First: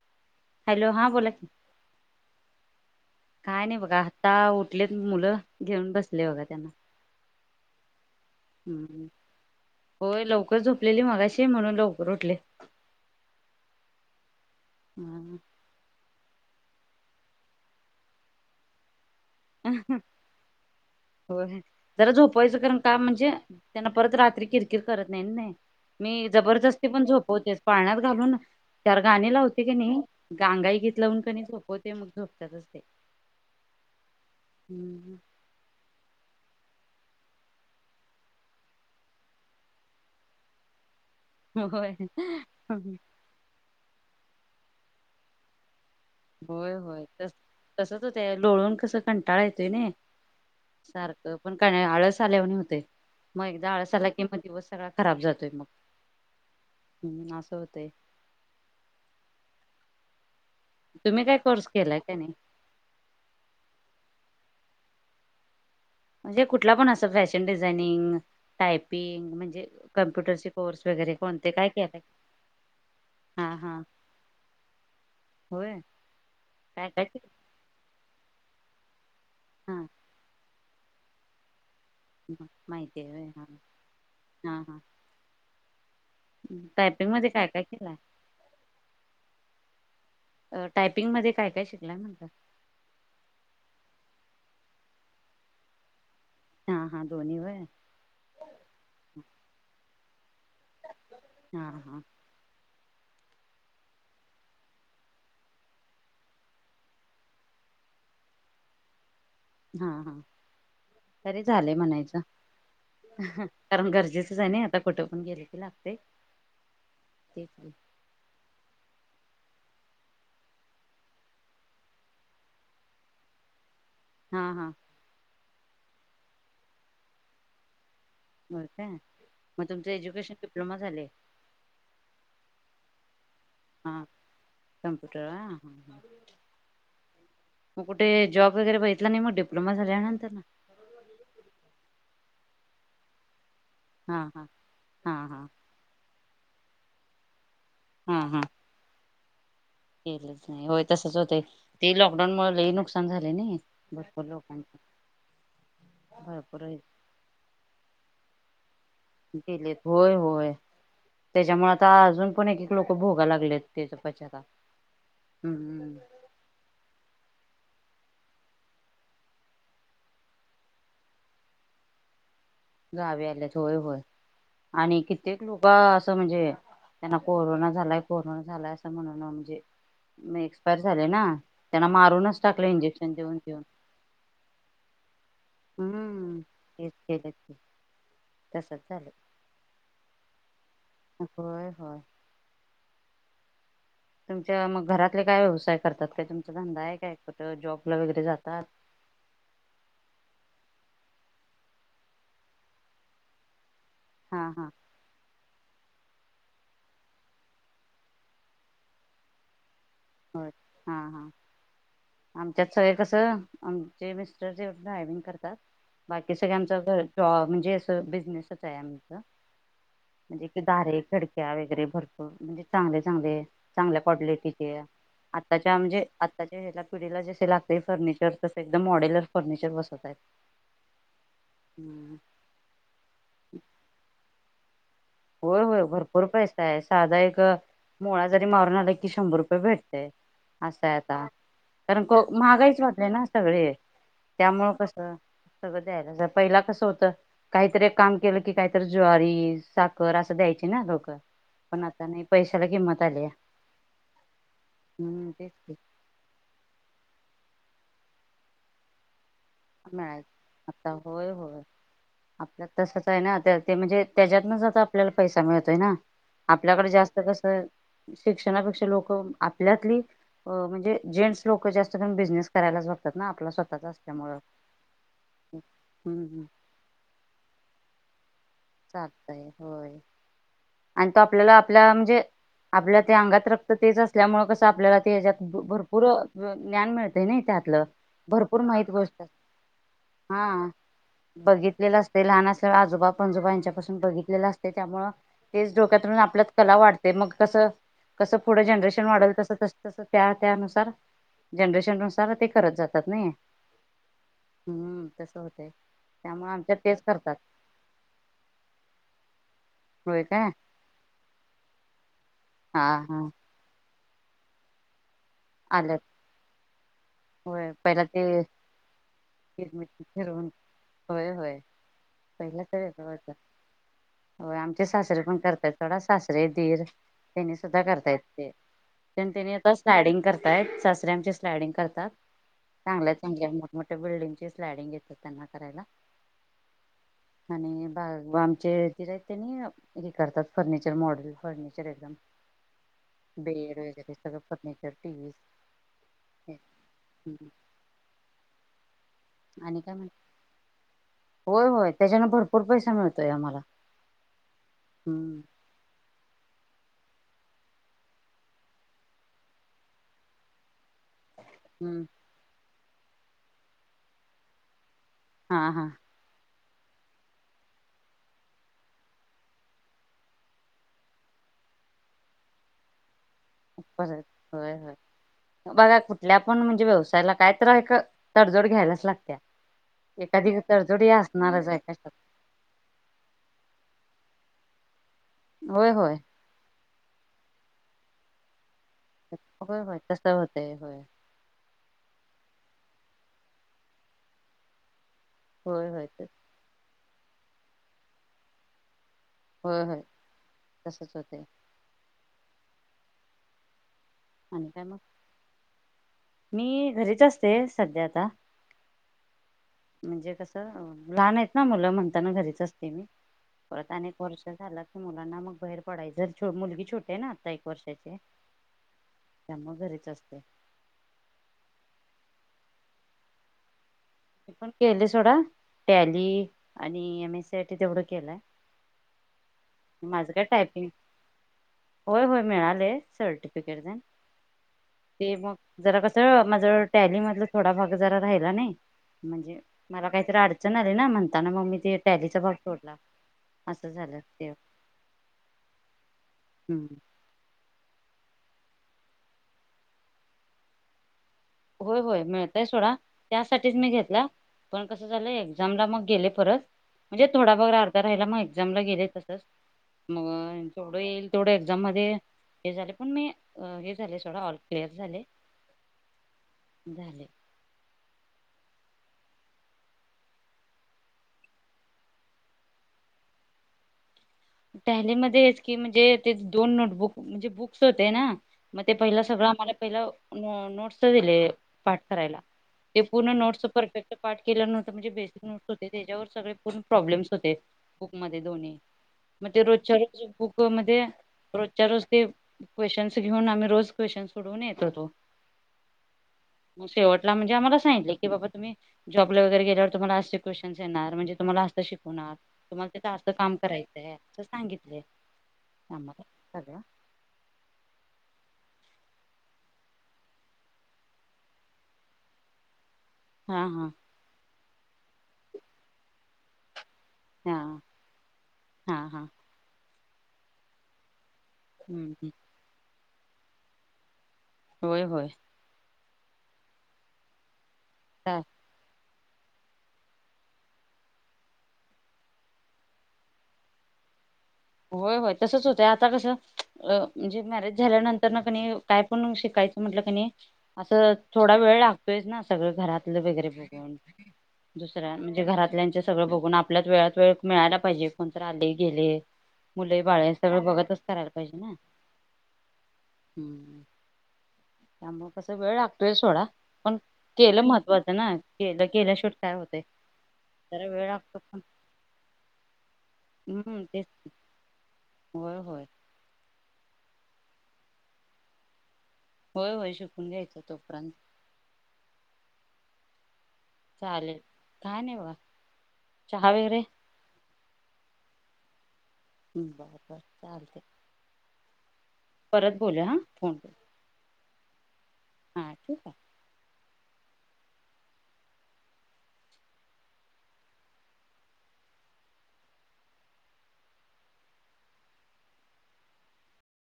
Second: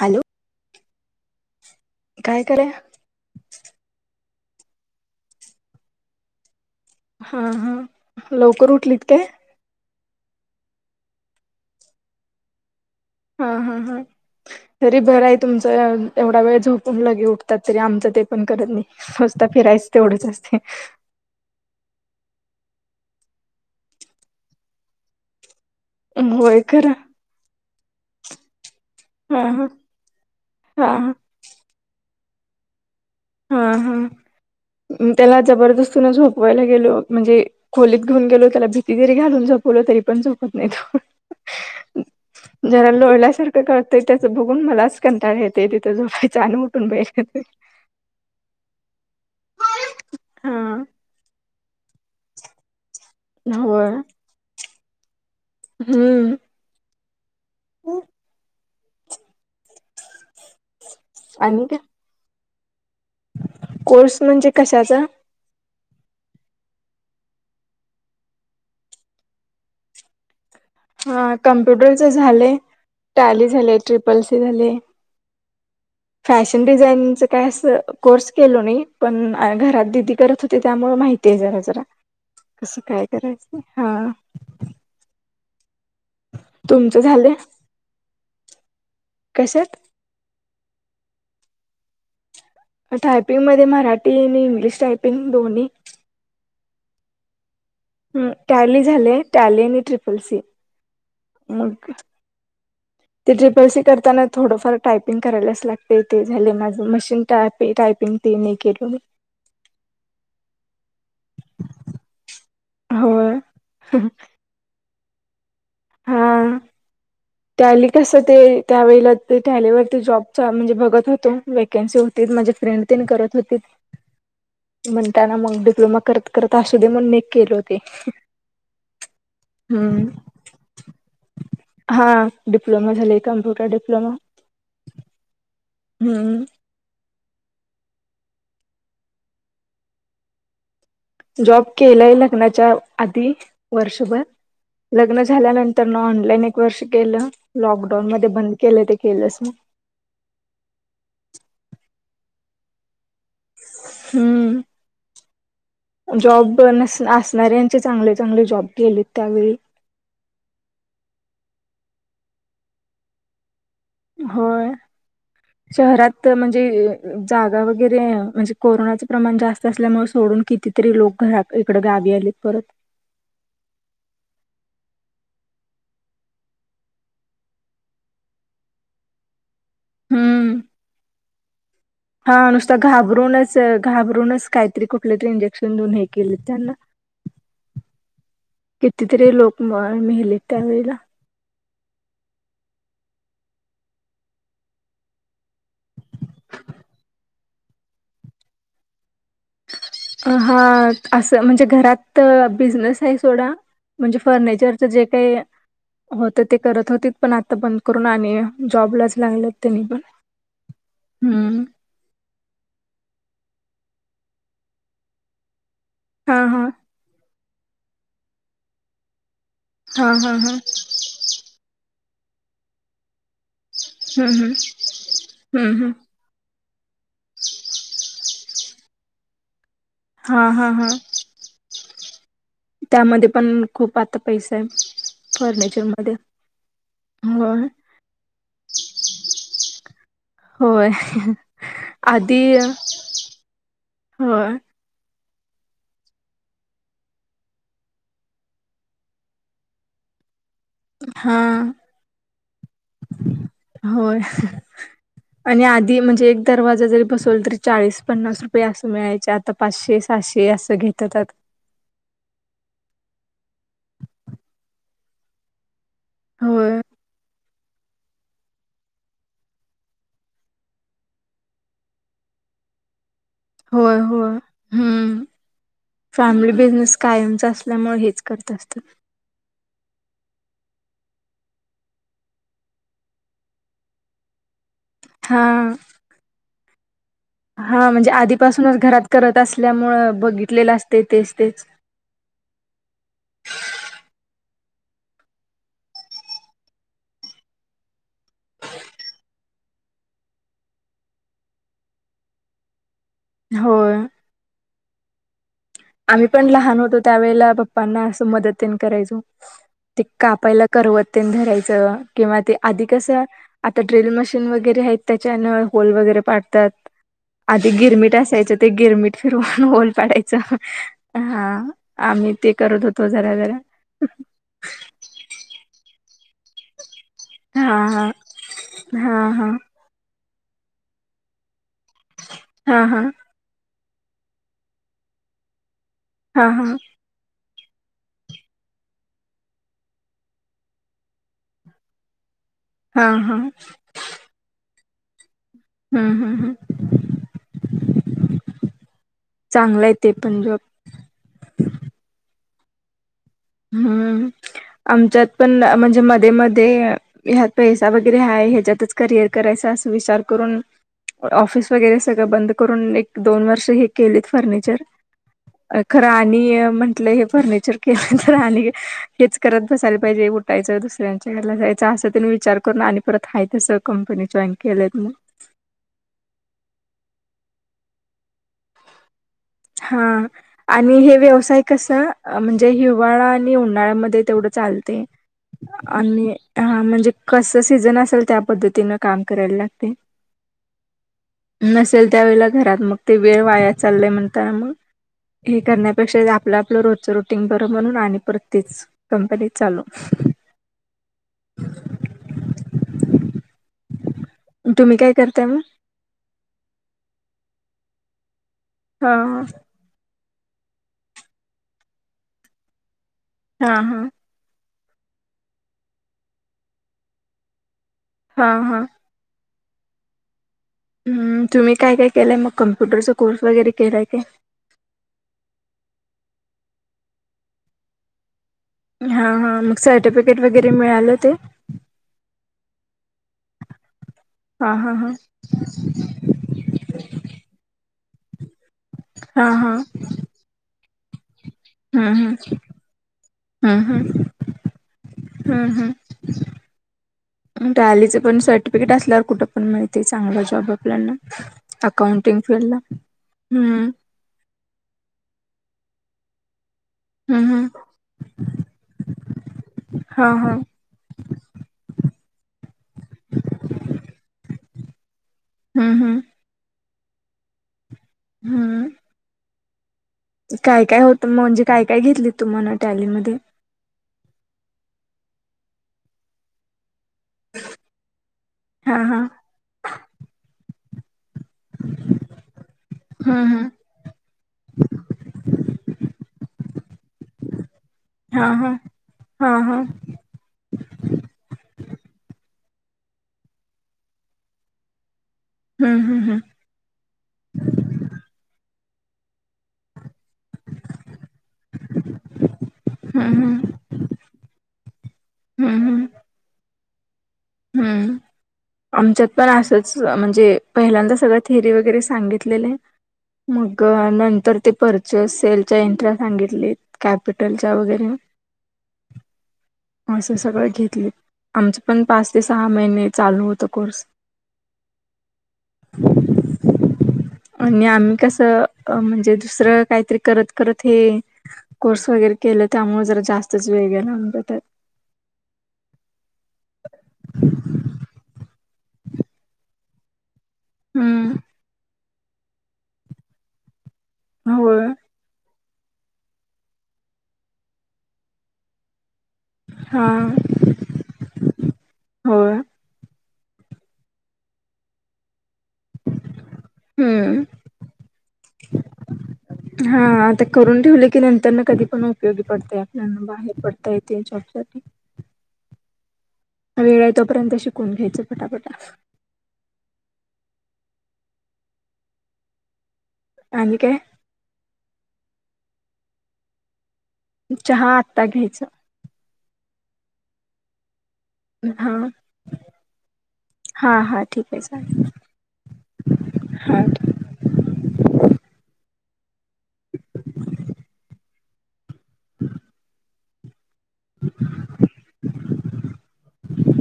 Hello. Hello हा बोला. काय करे. काय नाही बघा आता उठलेत मुलं घेऊन बसले बघा त्यांना हा हा लवकर उठली हम्म ते होय लवकर झोपलेली मगाशी म्हणून लवकर उठले. हा हा हा तरी बरं आहे तुमच एवढा वेळ झोप. कोण लगे उठतात तरी आमचं ते पण करत नाही. स्वस्त फिरायच तेवढंच असते. होय जरा झोपायचं कारण काम म्हणजे त्यांना परत रात्री किरकिर करत नाही नाही. मी होय जबरदस्ती खरं पण झोपवतेस पाळण्यात घालून त्या गाणी हा लावते हा की नाही गांगाई हा घीत लावून कणी झोपवते मग झोपतातचते. हा हा त्याला जबरदस्ती नच होत. वायला गेलो म्हणजे खोलीत घेऊन गेलो त्याला भीती तरी घालून जपवलो तरी पण झोपत नाही तो. होय. जरा लोळल्यासारखं कळतंय त्याचं बघून मलाच कंटाळ येते तिथ झोपा छान होय उठून होय बैेत तस तसच लोळून कस कंटाळा येतोय नाही हा सारखं पण का? चालवणी होते मग एकदा होय आळसाला कि मग दिवस सगळा खराब जातो. हम्म. हम् ना अस होते. तुम्ही काय आणि कोर्स केलाय का नाही. कोर्स म्हणजे कशाचा म्हणजे कुठला पण असं फॅशन डिझायनिंग टायपिंग म्हणजे कम्प्युटर हा कमप्युटरच झाले हा टॅली हा झाले ट्रिपल सी झाले. होय फॅशन काय डिझाइनि केलं? काय अस कोर्स केलो नाही पण घरात हा दिदी करत होते. त्यामुळे माहिती आहे जरा जरा कसं माहिती काय आहे होय करायचं हा. हा हा तुमचं टायपिंग मध्ये झालंय काय काय केलंय. कशात अ टायपिंग मध्ये काय काय शिकलाय म्हणत. टायपिंग मध्ये मराठी आणि इंग्लिश टायपिंग दोन्ही हा हा दोनी व हम् टॅली झाले टॅली आणि ट्रिपल सी हम मग हा ते ट्रिपल सी करताना थोडंफार टायपिंग करायलाच लागते ते झाले माझ मशीन टाप ते नाही केलंो हा हा तरी झालेय म्हणायच होय कारण गरजेचंच आहे ना आता फोटो पण गेले की लागते त्याली कस ते त्यावेळेला ते टॅलीवरती जॉबचा म्हणजे बघत होतो वेकन्सी होती माझे फ्रेंड तने करत होती हा हा म्हणताना मग डिप्लोमा करत करत असु दे म्हण म केले होते बर काय मग तुमचं हम्म एज्युकेशन डिप्लोमा झाले हा डिप्लोमा झाले कम्प्युटर हा डिप्लोमा कम्प्युटर हा हा हा हम् मग कुठे जॉब वगैरे बघितला नाही मग डिप्लोमा झाल्यानंतर ना- जॉब केलाय लग्नाच्या आधी- वर्षभर हा हा हा लग्न हा झाल्यानंतर ना ऑनलाईन एक वर्ष केलं- लॉकडाऊन हा मध्ये हा बंद केलं ते केलंच ना केलंच नाही होय तसच होतय ते लॉकडाऊन मुळ लय नुकसान- झाले नाये भरपूर हम्म लोकांचे जॉब भरपूर नस असणारयांचे चांगले चांगले जॉब केलेत त्यावेळी गेलेत होय होय त्याच्यामुळे आता अजून पण एकीकडे खुप लोक भोगा लागलेत त्याचा पश्चाताप होय हम्म शहरात म्हणजे जागा- वगैरे म्हणजे कोरोनाचे प्रमाण जास्त असल्यामुळे सोडून कितीतरी लोक घरा इकडे गावी आलेत परत. गावी आल्यात होय होय आणि कित्येक लोक असं म्हणजे- त्यांना कोरोना झालाय कोरोना झालाय असं म्हणण म्हणजे- मग हम्म. एक्सपायर झाले ना त्यांना मारूनच हा टाकले नुसता इंजेक्शन देऊन घाबरूनच देऊन घाबरूनच काहीतरी कुठले तरी इंजेक्शन देऊन हे केलेत हम्म. त्यांना- तेच केलं की तसच झालं कितीतरी लोक मेहलेत त्यावेळेला होय होय तुमच्या मग घरातले काय व्यवसाय करतात काय तुमचा धंदा आहे कायत जॉबला वगैरे जातात अ हा असं म्हणजे घरात बिझनेस आहे सोडा म्हणजे हा हा फर्निचरचं जे काही हो तर ते करत होती पण आता बंद करून आणि जॉबलाच लागलेत त्यांनी पण. हो हा हा हम्म. आमच्यात सगय कस- मिटर ड्रायंग करतात बाकी हा हा सगळे जॅब [unintelligible] ज अस बिजनेसच आहे आमच हा हा म्हणजे हा कि दारे खडक्या वगैरे भर- म्हणजे चांगले चांगले चांगल्या हम्म कडले [unintelligible] हम्म तिथे हम्म आत्ताच्या हम्म म्हणजे आताच्या- पिढीला जसे लागते फर्निचर तस एकदम मॉडेलर फर्निचर बसत- हा हा हा हम्म त्यामध्ये पण खूप आता पैसा आहे होय होय फर्निचर मध्ये भरपूर पैसा आहे साधा एक होय मुळा जरी मारून आला कि शंभर रुपये भेट- होय असा आता कारण आधी महागाईच वाटली ना सगळे होय त्यामुळ कस- सगळं द्यायला पहिला कस होत काहीतरी एक काम केलं की काहीतरी ज्वारी सा- कर असं द्यायचे ना लोक हा पण आता नाही पैशाला किंमत आलीया होय आणि आधी म्हणजे एक दरवाजा जरी बसवल तरी- चाळीस पन्नास रुपये असं मिळायच्यात मिळायच आता होय होय आपल्या तसच- रे आहे ना ते म्हणजे त्याच्यातनच आता आपल्याला पैसा मिळतोय ना होय आपल्याकडे जास्त कसं शिक्षणापेक्षा लोक आपल्यातली म्हणजे जेंटस लोक जास्त करुण बिझनेस करायलाच बघ तातना. आपला स्वतःच अस होय त्यामुळं. होय हम्म फॅमिली बिझनेस कायमच असल्यामुळे हे चालतय होय. आणि तो आपल्याला आपल्या म्हणजे आपल्या ते अंगात रक्त तेच असल्यामुळे कस आपल्याला त्याच्यात हा भरपूर ज्ञान मिळत या नाही त्यातलं हा म्हणजे भरपूर आधीपासूनच माहित घरात गोष्ट करत असल्यामुळं हा बघितलेलं असते तेच तेच बघितलेलं लहान असल्या आजोबा पंजोबा यांच्यापासून बघितलेलं असते त्यामुळ तेच डोक्यातून आपल्यात कला वाढते मग कसं कसं पुढं जनरेशन वाढल तस तस तस त्या त्यानुसार जनरेशन नुसार ते करत जात होय. हम्म तसं होतय. आम्ही पण त्यामुळे आमच्यात लहान होतो तेच करतात त्यावेेळेला पप्पांना अस मदतीन करायचो. ते होय काय कापायला करवत्तेन धरायचं किंवा ते हा आधी हा कसं आता ड्रिल मशीन वगैरे आहेत त्याच्यानं होल आल्यात वगैरे पाडतात. आधी होय पहिला गिरमीट असायचं ते गिरमीट फिरवून ओल फिरवून पाडायचं. होय हा होय आम्ही ते करत होतो जरा जरा. हो आमचे सासरीे पण करतात थोडा सास दिर त्यांनी हा सुद्धा हा करतायेत ते हा हा त्यांनी आ स्लाडंग कर तायत. सासऱ्यामचे स्लायडिंग करतात हा हा चांगल्या चांगल्या मोठ्या बिल्डिंगची स्लॅडिंग घेतात त्यांना करायला. हा हा. आणि बाबांचे दिर आहेत तेनी हे करतात फर्निचर मॉडेल फर्निचर एकदम हा हा बेड वैगरे सगळ फर्नीचर टी. व्हीस हम् हम् हम. [inaudible] आणि चांगलं आहे काय म्हण ते पण जॉब. होय होय त्याच्यान भरपूर पैसा मिळ हम्म आमच्यात हम्म पण म्हणजे मध्ये मध्ये ह्यात पैसा वगैरे ह ह्याच्यातच करिअर करायचा अस विचार करून ऑफिस वगैरे हम्म सगळं बंद करून एक दोन वर्ष हे केलेत फर्निचर. हा अ हा खरं आणि म्हंटलं हे फर्निचर केलं तर आणि हेच करत बसायला पाहिजे उठायचं दुसऱ्यांच्या घरला जायचं असं तेन विचार करून आणि परत हाय तसं कंपनी जॉईन होय होय केलेत मग बघा कुठल्या पण म्हणजे व्यवसायाला कायत तडजोड घ्यायलाच लागते. हा आणि हे व्यवसाय असणारच आहे कस कशात म्हणजे हिवाळा आणि उन्हाळ्यामध्ये तेवढं चालते होय होय आणि ह म्हणजे कस सीझन असेल त्या पद्धतीनं. काम करायला होय लागते होय तस होतय होय नसेल त्यावेळेला घरात मग ते वेळ वाया चाललंय म्हणता मग हे होय करण्यापेक्षा होय आपलं आपलं रोज रो- टिंग बरं म्हणून आणि परत तेच कंपनी चालू. होय होय तसच होतय आणि काय मग? तुम्ही करताय मग? मी घरीच असते सध्या आता. हा. म्हणजे कसं लहान आहेत ना मुलं म्हणताना घरीच असते मी हा परत हा अनेक वर्ष झाला मुलांना मग बाहेर पडायर मुलगी छोटे ना आता एक वर्ष हा हा. त्यामुळे घरीच असते. हम्म तुम्ही काय काय केलंय मग कम्प्युटरचा कोर्स वगैरे केलाय. काय? मी पण केले सोडा टॅली आणि एम एस सी साठी तेवढं केलाय. हा हा मग सर्टिफिकेट वगैरे टायपिंग मिळालं ते. होय होय मिळालय सर्टिफिकेट हा हा हा ते मग जरा कस माझ टॅली मधला थोडा भाग जरा राहिला नाही हा म्हणजे हा. मला काहीतरी अडचण आली ना म्हण आता ना मम्मी ते हम्म हम्म टॅलीचा भाग सोडला हम्म असं हम्म झालं ते [unintelligible] हम्म सर्टिफिकेट असल्यावर कुठ पण माहिती आहे चांगला जॉब आपल्याणा होय होय मिळतय सोडा त्यासाठीच मी हम्म घेतला पण कस झालं एक्झामला मगं [inaudible] मग हम्म हम्म हा हा तेवढं येईल तेडं एक्झाम मध्ये हे झाले पण मी हे झाले सोडा ऑल क्लिअर झाले हम्म हम्म. झाले. हम्म. काय काय होत म्हणजे काय काय घेतली तुम्हाला टॅलीमध्ये? [inaudible] म्हणजे बुक्स होते ना मगं ते हा हा पहिला सगळं आम्हाला पहिला नोट पाठ करायला ते पूर्ण हम्म नोट्स हम्म. परफेक्ट पाठ केल नव्हतं म्हणजे बेसिक नोट्स होते त्याच्यावर सगळे पण प्रॉब्लेम्स होते बुक मध्ये हा हा दोन्ही मग हा ते हा रोजच्या रोज बुक मध्ये रोजच्या रोज ते- क्वेशचनस घेऊन आम्ही रोज क्वेशन्स सोडवून येत होतो हम्म हम्म मग शेवटला म्हणजे आम्हाला सांगितले की बाबा तुम्ही जॉब वगैरे गेल्यावर तुम्हाला असे क्वेशन्स येणार म्हणजे तुम्हाला अस शिकवणार तुम्हाला तिं हम्म असत हम्म काम हम्म करायंच अस सांगितले हम्म आम्हाला सगळं हम्म. आमच्यात पण असंच म्हणजे पहिल्यांदा सगळं थेअरी वगैरे सांगितलेलं हा हा मगं नंतर ते परचेस सेलच्या एंट्र सांगितली हा कॅपिटलच्या वगैरे, हा हा असं सगळं घेतले आमचं पण हम्म हम्म. पाच ते सहा महिने चालू होत कोर्स होय होय. आणि आम्ही काय कसं म्हण म्हणेज दुसरं काहीतरी करत करत हे कोर्स वगैरे केलं त्यामुळे जरा जास्तच वेळ गेळा होय होय तसच होतंय आता कसं म्हणजे मॅरेज झाल्यानंतर ना कणी काय पण शिकायचं म्हटलं कणी असं हम्म थोडा वेळ लागतो सगळ घरातलं वगैरे होय दुस म्हणजे घरात आपल्याच सगळं बघून आपल्यात वेळात वेळ मिळायला पाहिजे कोणत आले गेले मुले हा बाळे सगळं बघतच करायला पाहिजे ना होय [unintelligible] कस वेळ लागतोय थोडा पण हम्म केलं महत्वाचं ना केलं केल्या शूट काय होते हा आता करून ठेवले की नंतरना कधी पण उपोगी पडतय आपल्याना बाहेर हम्म पडता तेच येतय जॉ होय होय. वेळ य तोपर्यंत शिकून घ्यायच पटापटा होय होय शिकून घ्यायचं तोपर्यंत आणि काय चालेल का नाही बघा, चहा वगैरे? चहा आत्ता घ्यायच. [unintelligible] हा परत बोलू हा फोन कर हा हा ठीक आहे चालेल हा ठीक आहे हा [unintelligible] [unintelligible]